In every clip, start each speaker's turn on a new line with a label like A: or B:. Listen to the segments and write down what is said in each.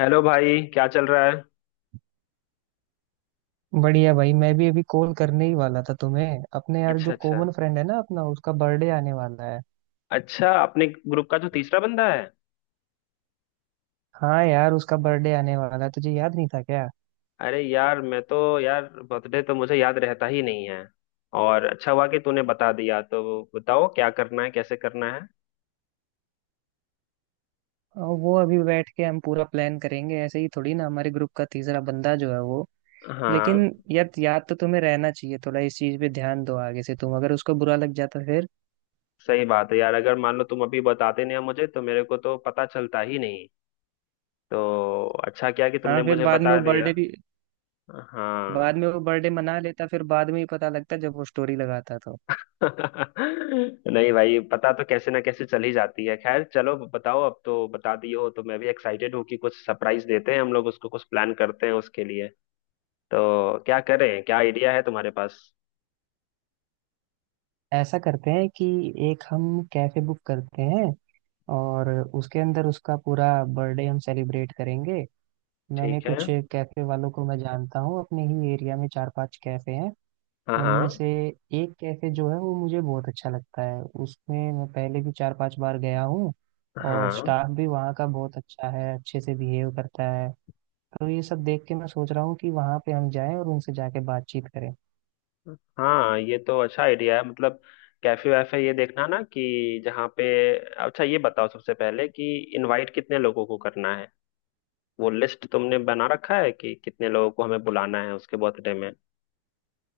A: Hello भाई, क्या चल रहा है।
B: बढ़िया भाई। मैं भी अभी कॉल करने ही वाला था तुम्हें। अपने यार
A: अच्छा,
B: जो
A: अच्छा।
B: कॉमन फ्रेंड है ना अपना, उसका बर्थडे आने वाला है।
A: अच्छा, अपने ग्रुप का जो तीसरा बंदा है।
B: हाँ यार, उसका बर्थडे आने वाला है, तुझे याद नहीं था क्या।
A: अरे यार, मैं तो यार बर्थडे तो मुझे याद रहता ही नहीं है। और अच्छा हुआ कि तूने बता दिया। तो बताओ क्या करना है, कैसे करना है।
B: वो अभी बैठ के हम पूरा प्लान करेंगे, ऐसे ही थोड़ी ना हमारे ग्रुप का तीसरा बंदा जो है वो। लेकिन
A: हाँ,
B: यार, याद तो तुम्हें रहना चाहिए, थोड़ा इस चीज पे ध्यान दो आगे से, तुम अगर उसको बुरा लग जाता फिर।
A: सही बात है यार। अगर मान लो तुम अभी बताते नहीं हो मुझे, तो मेरे को तो पता चलता ही नहीं। तो अच्छा किया कि तुमने
B: हाँ, फिर
A: मुझे
B: बाद में
A: बता
B: वो
A: दिया।
B: बर्थडे भी,
A: हाँ।
B: बाद में वो बर्थडे मना लेता, फिर बाद में ही पता लगता जब वो स्टोरी लगाता तो।
A: नहीं भाई, पता तो कैसे ना कैसे चल ही जाती है। खैर चलो, बताओ। अब तो बता दिए हो तो मैं भी एक्साइटेड हूँ कि कुछ सरप्राइज देते हैं हम लोग उसको, कुछ प्लान करते हैं उसके लिए। तो क्या करें, क्या आइडिया है तुम्हारे पास।
B: ऐसा करते हैं कि एक हम कैफे बुक करते हैं, और उसके अंदर उसका पूरा बर्थडे हम सेलिब्रेट करेंगे। मैंने
A: ठीक है।
B: कुछ कैफे वालों को मैं जानता हूँ, अपने ही एरिया में चार पांच कैफे हैं।
A: हाँ हाँ।
B: उनमें से एक कैफे जो है वो मुझे बहुत अच्छा लगता है, उसमें मैं पहले भी चार पांच बार गया हूँ। और
A: हाँ
B: स्टाफ भी वहाँ का बहुत अच्छा है, अच्छे से बिहेव करता है। तो ये सब देख के मैं सोच रहा हूँ कि वहाँ पे हम जाएं और उनसे जाके बातचीत करें।
A: हाँ, ये तो अच्छा आइडिया है। मतलब कैफे वैफे ये देखना ना कि जहाँ पे। अच्छा, ये बताओ सबसे पहले कि इनवाइट कितने लोगों को करना है। वो लिस्ट तुमने बना रखा है कि कितने लोगों को हमें बुलाना है उसके बर्थडे में।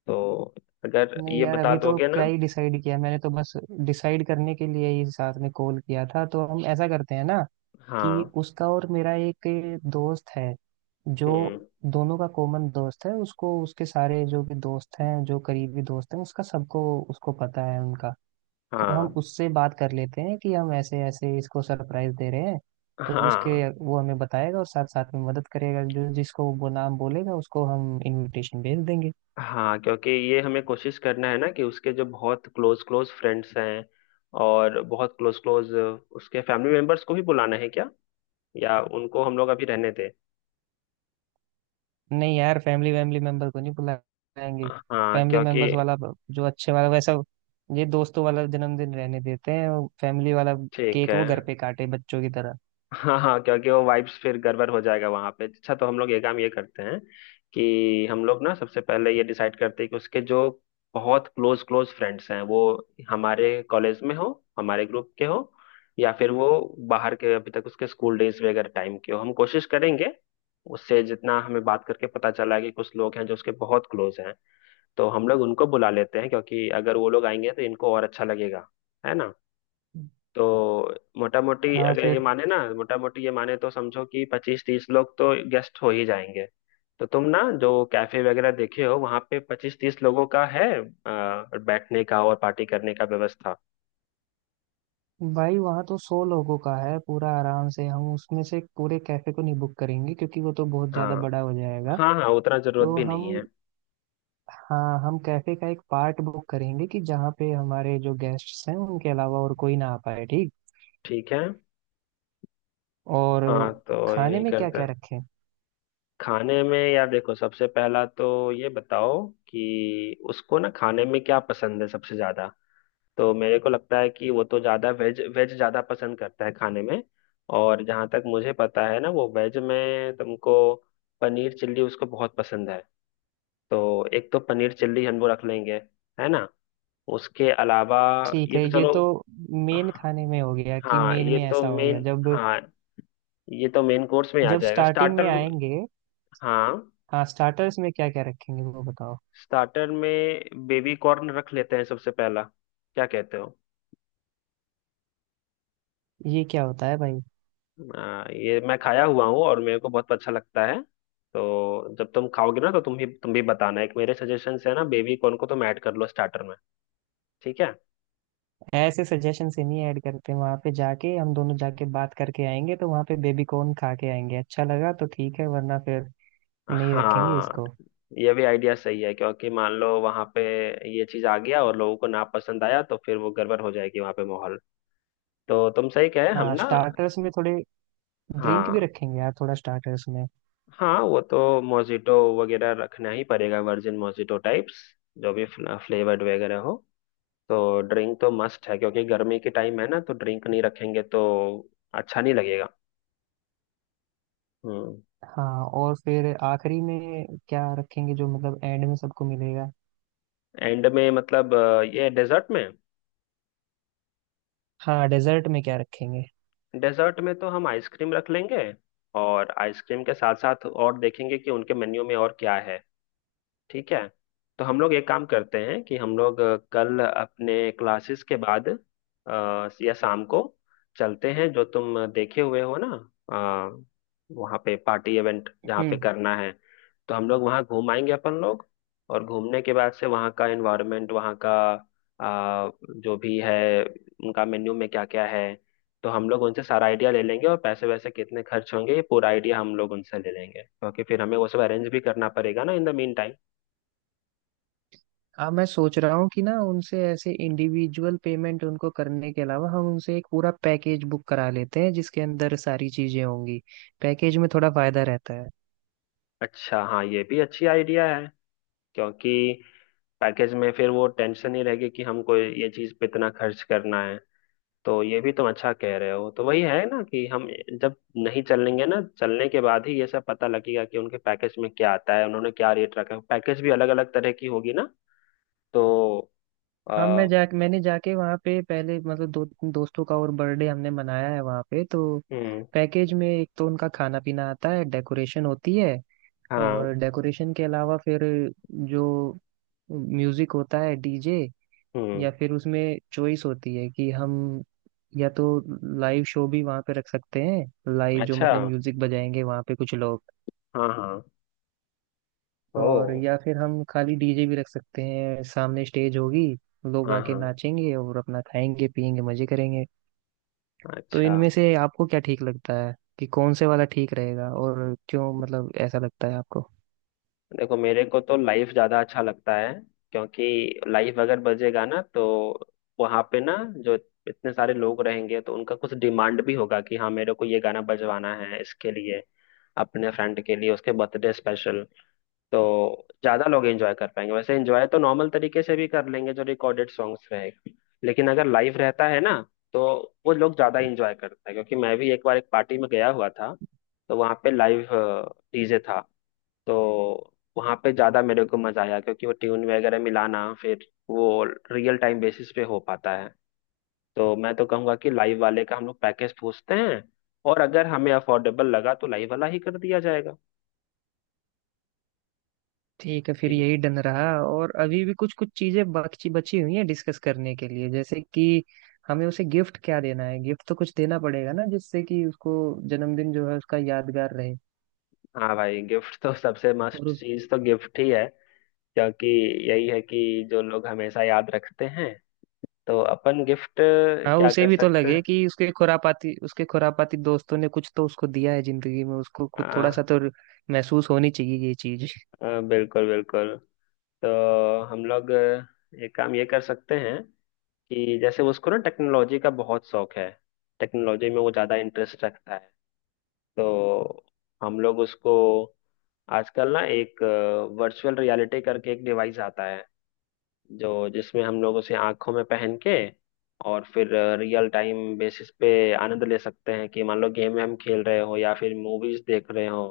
A: तो अगर
B: नहीं
A: ये
B: यार,
A: बता
B: अभी तो
A: दोगे
B: क्या
A: ना।
B: ही डिसाइड किया, मैंने तो बस डिसाइड करने के लिए ही साथ में कॉल किया था। तो हम ऐसा करते हैं ना कि
A: हाँ।
B: उसका और मेरा एक दोस्त है जो
A: हम्म।
B: दोनों का कॉमन दोस्त है, उसको उसके सारे जो भी दोस्त हैं जो करीबी दोस्त हैं उसका, सबको उसको पता है उनका। तो हम
A: हाँ
B: उससे बात कर लेते हैं कि हम ऐसे ऐसे इसको सरप्राइज दे रहे हैं, तो
A: हाँ
B: उसके वो हमें बताएगा और साथ साथ में मदद करेगा, जो जिसको वो नाम बोलेगा उसको हम इनविटेशन भेज देंगे।
A: हाँ, क्योंकि ये हमें कोशिश करना है ना कि उसके जो बहुत क्लोज क्लोज फ्रेंड्स हैं। और बहुत क्लोज क्लोज उसके फैमिली मेंबर्स को भी बुलाना है क्या? या उनको हम लोग अभी रहने दें?
B: नहीं यार, फैमिली वैमिली मेंबर को नहीं बुलाएंगे।
A: हाँ,
B: फैमिली
A: क्योंकि
B: मेंबर्स वाला जो अच्छे वाला वैसा, ये दोस्तों वाला जन्मदिन रहने देते हैं, फैमिली वाला
A: ठीक
B: केक
A: है।
B: वो घर पे काटे बच्चों की तरह।
A: हाँ हाँ, क्योंकि वो वाइब्स फिर गड़बड़ हो जाएगा वहां पे। अच्छा, तो हम लोग ये काम ये करते हैं कि हम लोग ना सबसे पहले ये डिसाइड करते हैं कि उसके जो बहुत क्लोज क्लोज फ्रेंड्स हैं, वो हमारे कॉलेज में हो, हमारे ग्रुप के हो, या फिर वो बाहर के अभी तक उसके स्कूल डेज वगैरह टाइम के हो। हम कोशिश करेंगे। उससे जितना हमें बात करके पता चला है कि कुछ लोग हैं जो उसके बहुत क्लोज हैं, तो हम लोग उनको बुला लेते हैं, क्योंकि अगर वो लोग आएंगे तो इनको और अच्छा लगेगा। है, तो मोटा मोटी
B: हाँ
A: अगर ये
B: फिर।
A: माने ना, मोटा मोटी ये माने तो समझो कि 25-30 लोग तो गेस्ट हो ही जाएंगे। तो तुम ना जो कैफे वगैरह देखे हो, वहां पे 25-30 लोगों का है बैठने का और पार्टी करने का व्यवस्था?
B: भाई वहाँ तो 100 लोगों का है पूरा आराम से। हम उसमें से पूरे कैफे को नहीं बुक करेंगे क्योंकि वो तो बहुत ज्यादा
A: हाँ।
B: बड़ा हो जाएगा।
A: हाँ हाँ, उतना जरूरत
B: तो
A: भी नहीं
B: हम
A: है।
B: हाँ, हम कैफे का एक पार्ट बुक करेंगे कि जहाँ पे हमारे जो गेस्ट्स हैं उनके अलावा और कोई ना आ पाए। ठीक।
A: ठीक है।
B: और
A: हाँ, तो
B: खाने
A: यही
B: में क्या
A: करते
B: क्या
A: हैं।
B: रखें।
A: खाने में यार देखो, सबसे पहला तो ये बताओ कि उसको ना खाने में क्या पसंद है सबसे ज्यादा। तो मेरे को लगता है कि वो तो ज़्यादा वेज वेज ज़्यादा पसंद करता है खाने में। और जहाँ तक मुझे पता है ना, वो वेज में तुमको पनीर चिल्ली उसको बहुत पसंद है। तो एक तो पनीर चिल्ली हम लोग रख लेंगे, है ना। उसके अलावा
B: ठीक
A: ये
B: है,
A: तो
B: ये
A: चलो।
B: तो मेन खाने में हो गया, कि
A: हाँ,
B: मेन
A: ये
B: में
A: तो
B: ऐसा हो गया,
A: मेन।
B: जब
A: हाँ, ये तो मेन कोर्स में आ
B: जब
A: जाएगा।
B: स्टार्टिंग में
A: स्टार्टर।
B: आएंगे।
A: हाँ,
B: हाँ स्टार्टर्स में क्या क्या रखेंगे वो बताओ।
A: स्टार्टर में बेबी कॉर्न रख लेते हैं सबसे पहला, क्या कहते हो?
B: ये क्या होता है भाई।
A: ये मैं खाया हुआ हूँ और मेरे को बहुत अच्छा लगता है। तो जब तुम खाओगे ना तो तुम भी, बताना। एक मेरे सजेशन है ना, बेबी कॉर्न को तुम ऐड कर लो स्टार्टर में। ठीक है।
B: ऐसे सजेशन से नहीं ऐड करते, वहां पे जाके हम दोनों जाके बात करके आएंगे, तो वहां पे बेबी कॉर्न खा के आएंगे, अच्छा लगा तो ठीक है, वरना फिर नहीं रखेंगे
A: हाँ,
B: इसको।
A: ये भी आइडिया सही है, क्योंकि मान लो वहां पे ये चीज आ गया और लोगों को ना पसंद आया, तो फिर वो गड़बड़ हो जाएगी वहां पे माहौल। तो तुम सही कहे हम
B: हाँ
A: ना।
B: स्टार्टर्स में थोड़े ड्रिंक
A: हाँ
B: भी रखेंगे यार, थोड़ा स्टार्टर्स में।
A: हाँ, वो तो मोजिटो वगैरह रखना ही पड़ेगा, वर्जिन मोजिटो टाइप्स, जो भी फ्लेवर्ड वगैरह हो। तो ड्रिंक तो मस्ट है, क्योंकि गर्मी के टाइम है ना, तो ड्रिंक नहीं रखेंगे तो अच्छा नहीं लगेगा। हम्म।
B: हाँ और फिर आखिरी में क्या रखेंगे, जो मतलब एंड में सबको मिलेगा।
A: एंड में मतलब ये डेजर्ट में।
B: हाँ डेजर्ट में क्या रखेंगे।
A: डेजर्ट में तो हम आइसक्रीम रख लेंगे। और आइसक्रीम के साथ साथ और देखेंगे कि उनके मेन्यू में और क्या है। ठीक है। तो हम लोग एक काम करते हैं कि हम लोग कल अपने क्लासेस के बाद, या शाम को, चलते हैं जो तुम देखे हुए हो ना, अ, वहाँ पे पार्टी इवेंट जहाँ पे
B: हम्म।
A: करना है। तो हम लोग वहाँ घूम आएंगे अपन लोग। और घूमने के बाद से वहाँ का एनवायरनमेंट, वहाँ का अ, जो भी है उनका मेन्यू में क्या क्या है, तो हम लोग उनसे सारा आइडिया ले लेंगे, और पैसे वैसे कितने खर्च होंगे ये पूरा आइडिया हम लोग उनसे ले लेंगे, क्योंकि फिर हमें वो सब अरेंज भी करना पड़ेगा ना इन द मीन टाइम।
B: अब मैं सोच रहा हूँ कि ना, उनसे ऐसे इंडिविजुअल पेमेंट उनको करने के अलावा, हम उनसे एक पूरा पैकेज बुक करा लेते हैं जिसके अंदर सारी चीजें होंगी। पैकेज में थोड़ा फायदा रहता है।
A: अच्छा, हाँ, ये भी अच्छी आइडिया है, क्योंकि पैकेज में फिर वो टेंशन ही रहेगी कि हमको ये चीज पे इतना खर्च करना है। तो ये भी तुम अच्छा कह रहे हो। तो वही है ना कि हम जब नहीं चलेंगे ना, चलने के बाद ही ये सब पता लगेगा कि उनके पैकेज में क्या आता है, उन्होंने क्या रेट रखा है। पैकेज भी अलग अलग तरह की होगी ना। तो
B: हाँ,
A: आ,
B: मैंने जाके वहाँ पे पहले मतलब दो दोस्तों का और बर्थडे हमने मनाया है वहाँ पे। तो
A: हम्म।
B: पैकेज में एक तो उनका खाना पीना आता है, डेकोरेशन होती है। और
A: हाँ।
B: डेकोरेशन के अलावा फिर जो म्यूजिक होता है, डीजे,
A: हम्म।
B: या फिर उसमें चॉइस होती है कि हम या तो लाइव शो भी वहाँ पे रख सकते हैं, लाइव जो
A: अच्छा।
B: मतलब म्यूजिक बजाएंगे वहाँ पे कुछ लोग।
A: हाँ हाँ। ओ।
B: और या फिर हम खाली डीजे भी रख सकते हैं, सामने स्टेज होगी, लोग
A: हाँ
B: आके
A: हाँ।
B: नाचेंगे और अपना खाएंगे पिएंगे मजे करेंगे। तो
A: अच्छा।
B: इनमें से आपको क्या ठीक लगता है, कि कौन से वाला ठीक रहेगा और क्यों, मतलब ऐसा लगता है आपको।
A: देखो मेरे को तो लाइफ ज्यादा अच्छा लगता है, क्योंकि लाइफ अगर बजेगा ना तो वहां पे ना, जो इतने सारे लोग रहेंगे तो उनका कुछ डिमांड भी होगा कि हाँ मेरे को ये गाना बजवाना है, इसके लिए अपने फ्रेंड के लिए, उसके बर्थडे स्पेशल। तो ज्यादा लोग एंजॉय कर पाएंगे। वैसे एंजॉय तो नॉर्मल तरीके से भी कर लेंगे, जो रिकॉर्डेड सॉन्ग्स रहेगा, लेकिन अगर लाइव रहता है ना, तो वो लोग ज्यादा एंजॉय करते हैं। क्योंकि मैं भी एक बार एक पार्टी में गया हुआ था, तो वहां पे लाइव डीजे था, तो वहाँ पे ज़्यादा मेरे को मज़ा आया, क्योंकि वो ट्यून वगैरह मिलाना फिर वो रियल टाइम बेसिस पे हो पाता है। तो मैं तो कहूँगा कि लाइव वाले का हम लोग पैकेज पूछते हैं, और अगर हमें अफोर्डेबल लगा तो लाइव वाला ही कर दिया जाएगा।
B: ठीक है फिर
A: ठीक है।
B: यही डन रहा। और अभी भी कुछ कुछ चीजें बची बची हुई हैं डिस्कस करने के लिए, जैसे कि हमें उसे गिफ्ट क्या देना है। गिफ्ट तो कुछ देना पड़ेगा ना, जिससे कि उसको जन्मदिन जो है उसका यादगार रहे।
A: हाँ भाई, गिफ्ट तो सबसे
B: और
A: मस्ट
B: उस,
A: चीज़ तो गिफ्ट ही है, क्योंकि यही है कि जो लोग हमेशा याद रखते हैं, तो अपन गिफ्ट
B: हाँ,
A: क्या
B: उसे
A: कर
B: भी तो
A: सकते
B: लगे
A: हैं।
B: कि उसके खुरापाती, उसके खुरापाती दोस्तों ने कुछ तो उसको दिया है जिंदगी में, उसको खुद थोड़ा
A: आ,
B: सा तो महसूस होनी चाहिए ये चीज।
A: बिल्कुल बिल्कुल। तो हम लोग एक काम ये कर सकते हैं कि जैसे उसको ना टेक्नोलॉजी का बहुत शौक है, टेक्नोलॉजी में वो ज्यादा इंटरेस्ट रखता है। तो हम लोग उसको, आजकल ना एक वर्चुअल रियलिटी करके एक डिवाइस आता है, जो जिसमें हम लोग उसे आंखों में पहन के, और फिर रियल टाइम बेसिस पे आनंद ले सकते हैं कि मान लो गेम हम खेल रहे हो या फिर मूवीज देख रहे हो,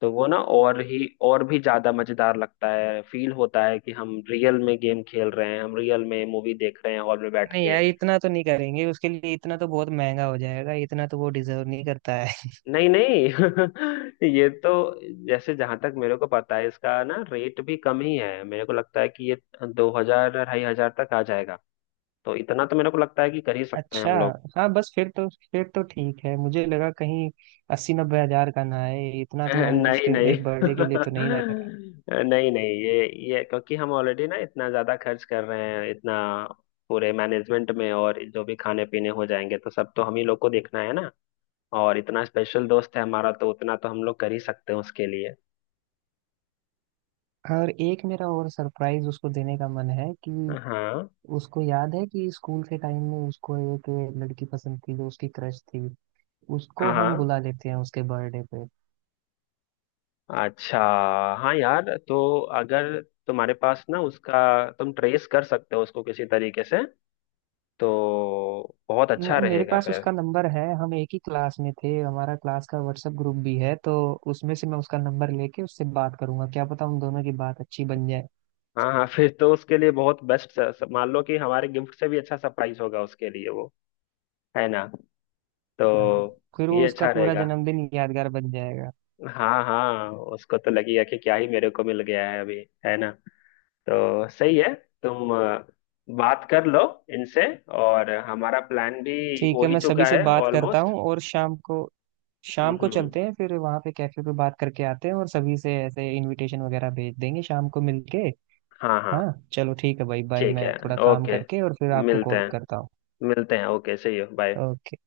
A: तो वो ना और भी ज्यादा मजेदार लगता है, फील होता है कि हम रियल में गेम खेल रहे हैं, हम रियल में मूवी देख रहे हैं हॉल में बैठ
B: नहीं
A: के।
B: यार, इतना तो नहीं करेंगे उसके लिए, इतना तो बहुत महंगा हो जाएगा, इतना तो वो डिजर्व नहीं करता है।
A: नहीं नहीं, ये तो जैसे जहां तक मेरे को पता है, इसका ना रेट भी कम ही है। मेरे को लगता है कि ये 2000-2500 तक आ जाएगा। तो इतना तो मेरे को लगता है कि कर ही सकते हैं
B: अच्छा।
A: हम लोग।
B: हाँ बस फिर तो ठीक है, मुझे लगा कहीं 80-90 हजार का ना आए, इतना तो हम
A: नहीं
B: उसके
A: नहीं,
B: एक बर्थडे के लिए तो नहीं ना करें।
A: नहीं नहीं, ये क्योंकि हम ऑलरेडी ना इतना ज्यादा खर्च कर रहे हैं इतना, पूरे मैनेजमेंट में, और जो भी खाने पीने हो जाएंगे तो सब तो हम ही लोग को देखना है ना। और इतना स्पेशल दोस्त है हमारा, तो उतना तो हम लोग कर ही सकते हैं उसके लिए।
B: हाँ, और एक मेरा और सरप्राइज उसको देने का मन है कि
A: हाँ
B: उसको याद है कि स्कूल के टाइम में उसको एक लड़की पसंद थी जो उसकी क्रश थी,
A: हाँ
B: उसको हम
A: हाँ।
B: बुला लेते हैं उसके बर्थडे पे।
A: अच्छा, हाँ यार, तो अगर तुम्हारे पास ना उसका, तुम ट्रेस कर सकते हो उसको किसी तरीके से, तो बहुत अच्छा
B: मेरे
A: रहेगा
B: पास
A: फिर।
B: उसका नंबर है, हम एक ही क्लास में थे, हमारा क्लास का व्हाट्सएप ग्रुप भी है, तो उसमें से मैं उसका नंबर लेके उससे बात करूंगा, क्या पता उन दोनों की बात अच्छी बन जाए।
A: हाँ हाँ, फिर तो उसके लिए बहुत बेस्ट। मान लो कि हमारे गिफ्ट से भी अच्छा सरप्राइज होगा उसके लिए वो, है ना।
B: हाँ
A: तो
B: फिर
A: ये
B: वो उसका
A: अच्छा
B: पूरा
A: रहेगा।
B: जन्मदिन यादगार बन जाएगा।
A: हाँ हाँ, उसको तो लगेगा कि क्या ही मेरे को मिल गया है अभी, है ना। तो सही है। तुम बात कर लो इनसे, और हमारा प्लान भी
B: ठीक
A: हो
B: है,
A: ही
B: मैं सभी
A: चुका
B: से
A: है
B: बात करता
A: ऑलमोस्ट।
B: हूँ, और शाम को, शाम को
A: हम्म।
B: चलते हैं फिर वहाँ पे कैफे पे बात करके आते हैं, और सभी से ऐसे इनविटेशन वगैरह भेज देंगे शाम को मिलके।
A: हाँ हाँ।
B: हाँ चलो ठीक है भाई, बाय,
A: ठीक
B: मैं
A: है।
B: थोड़ा काम
A: ओके।
B: करके और फिर आपको
A: मिलते
B: कॉल
A: हैं।
B: करता हूँ।
A: मिलते हैं। ओके, सही हो, बाय।
B: ओके।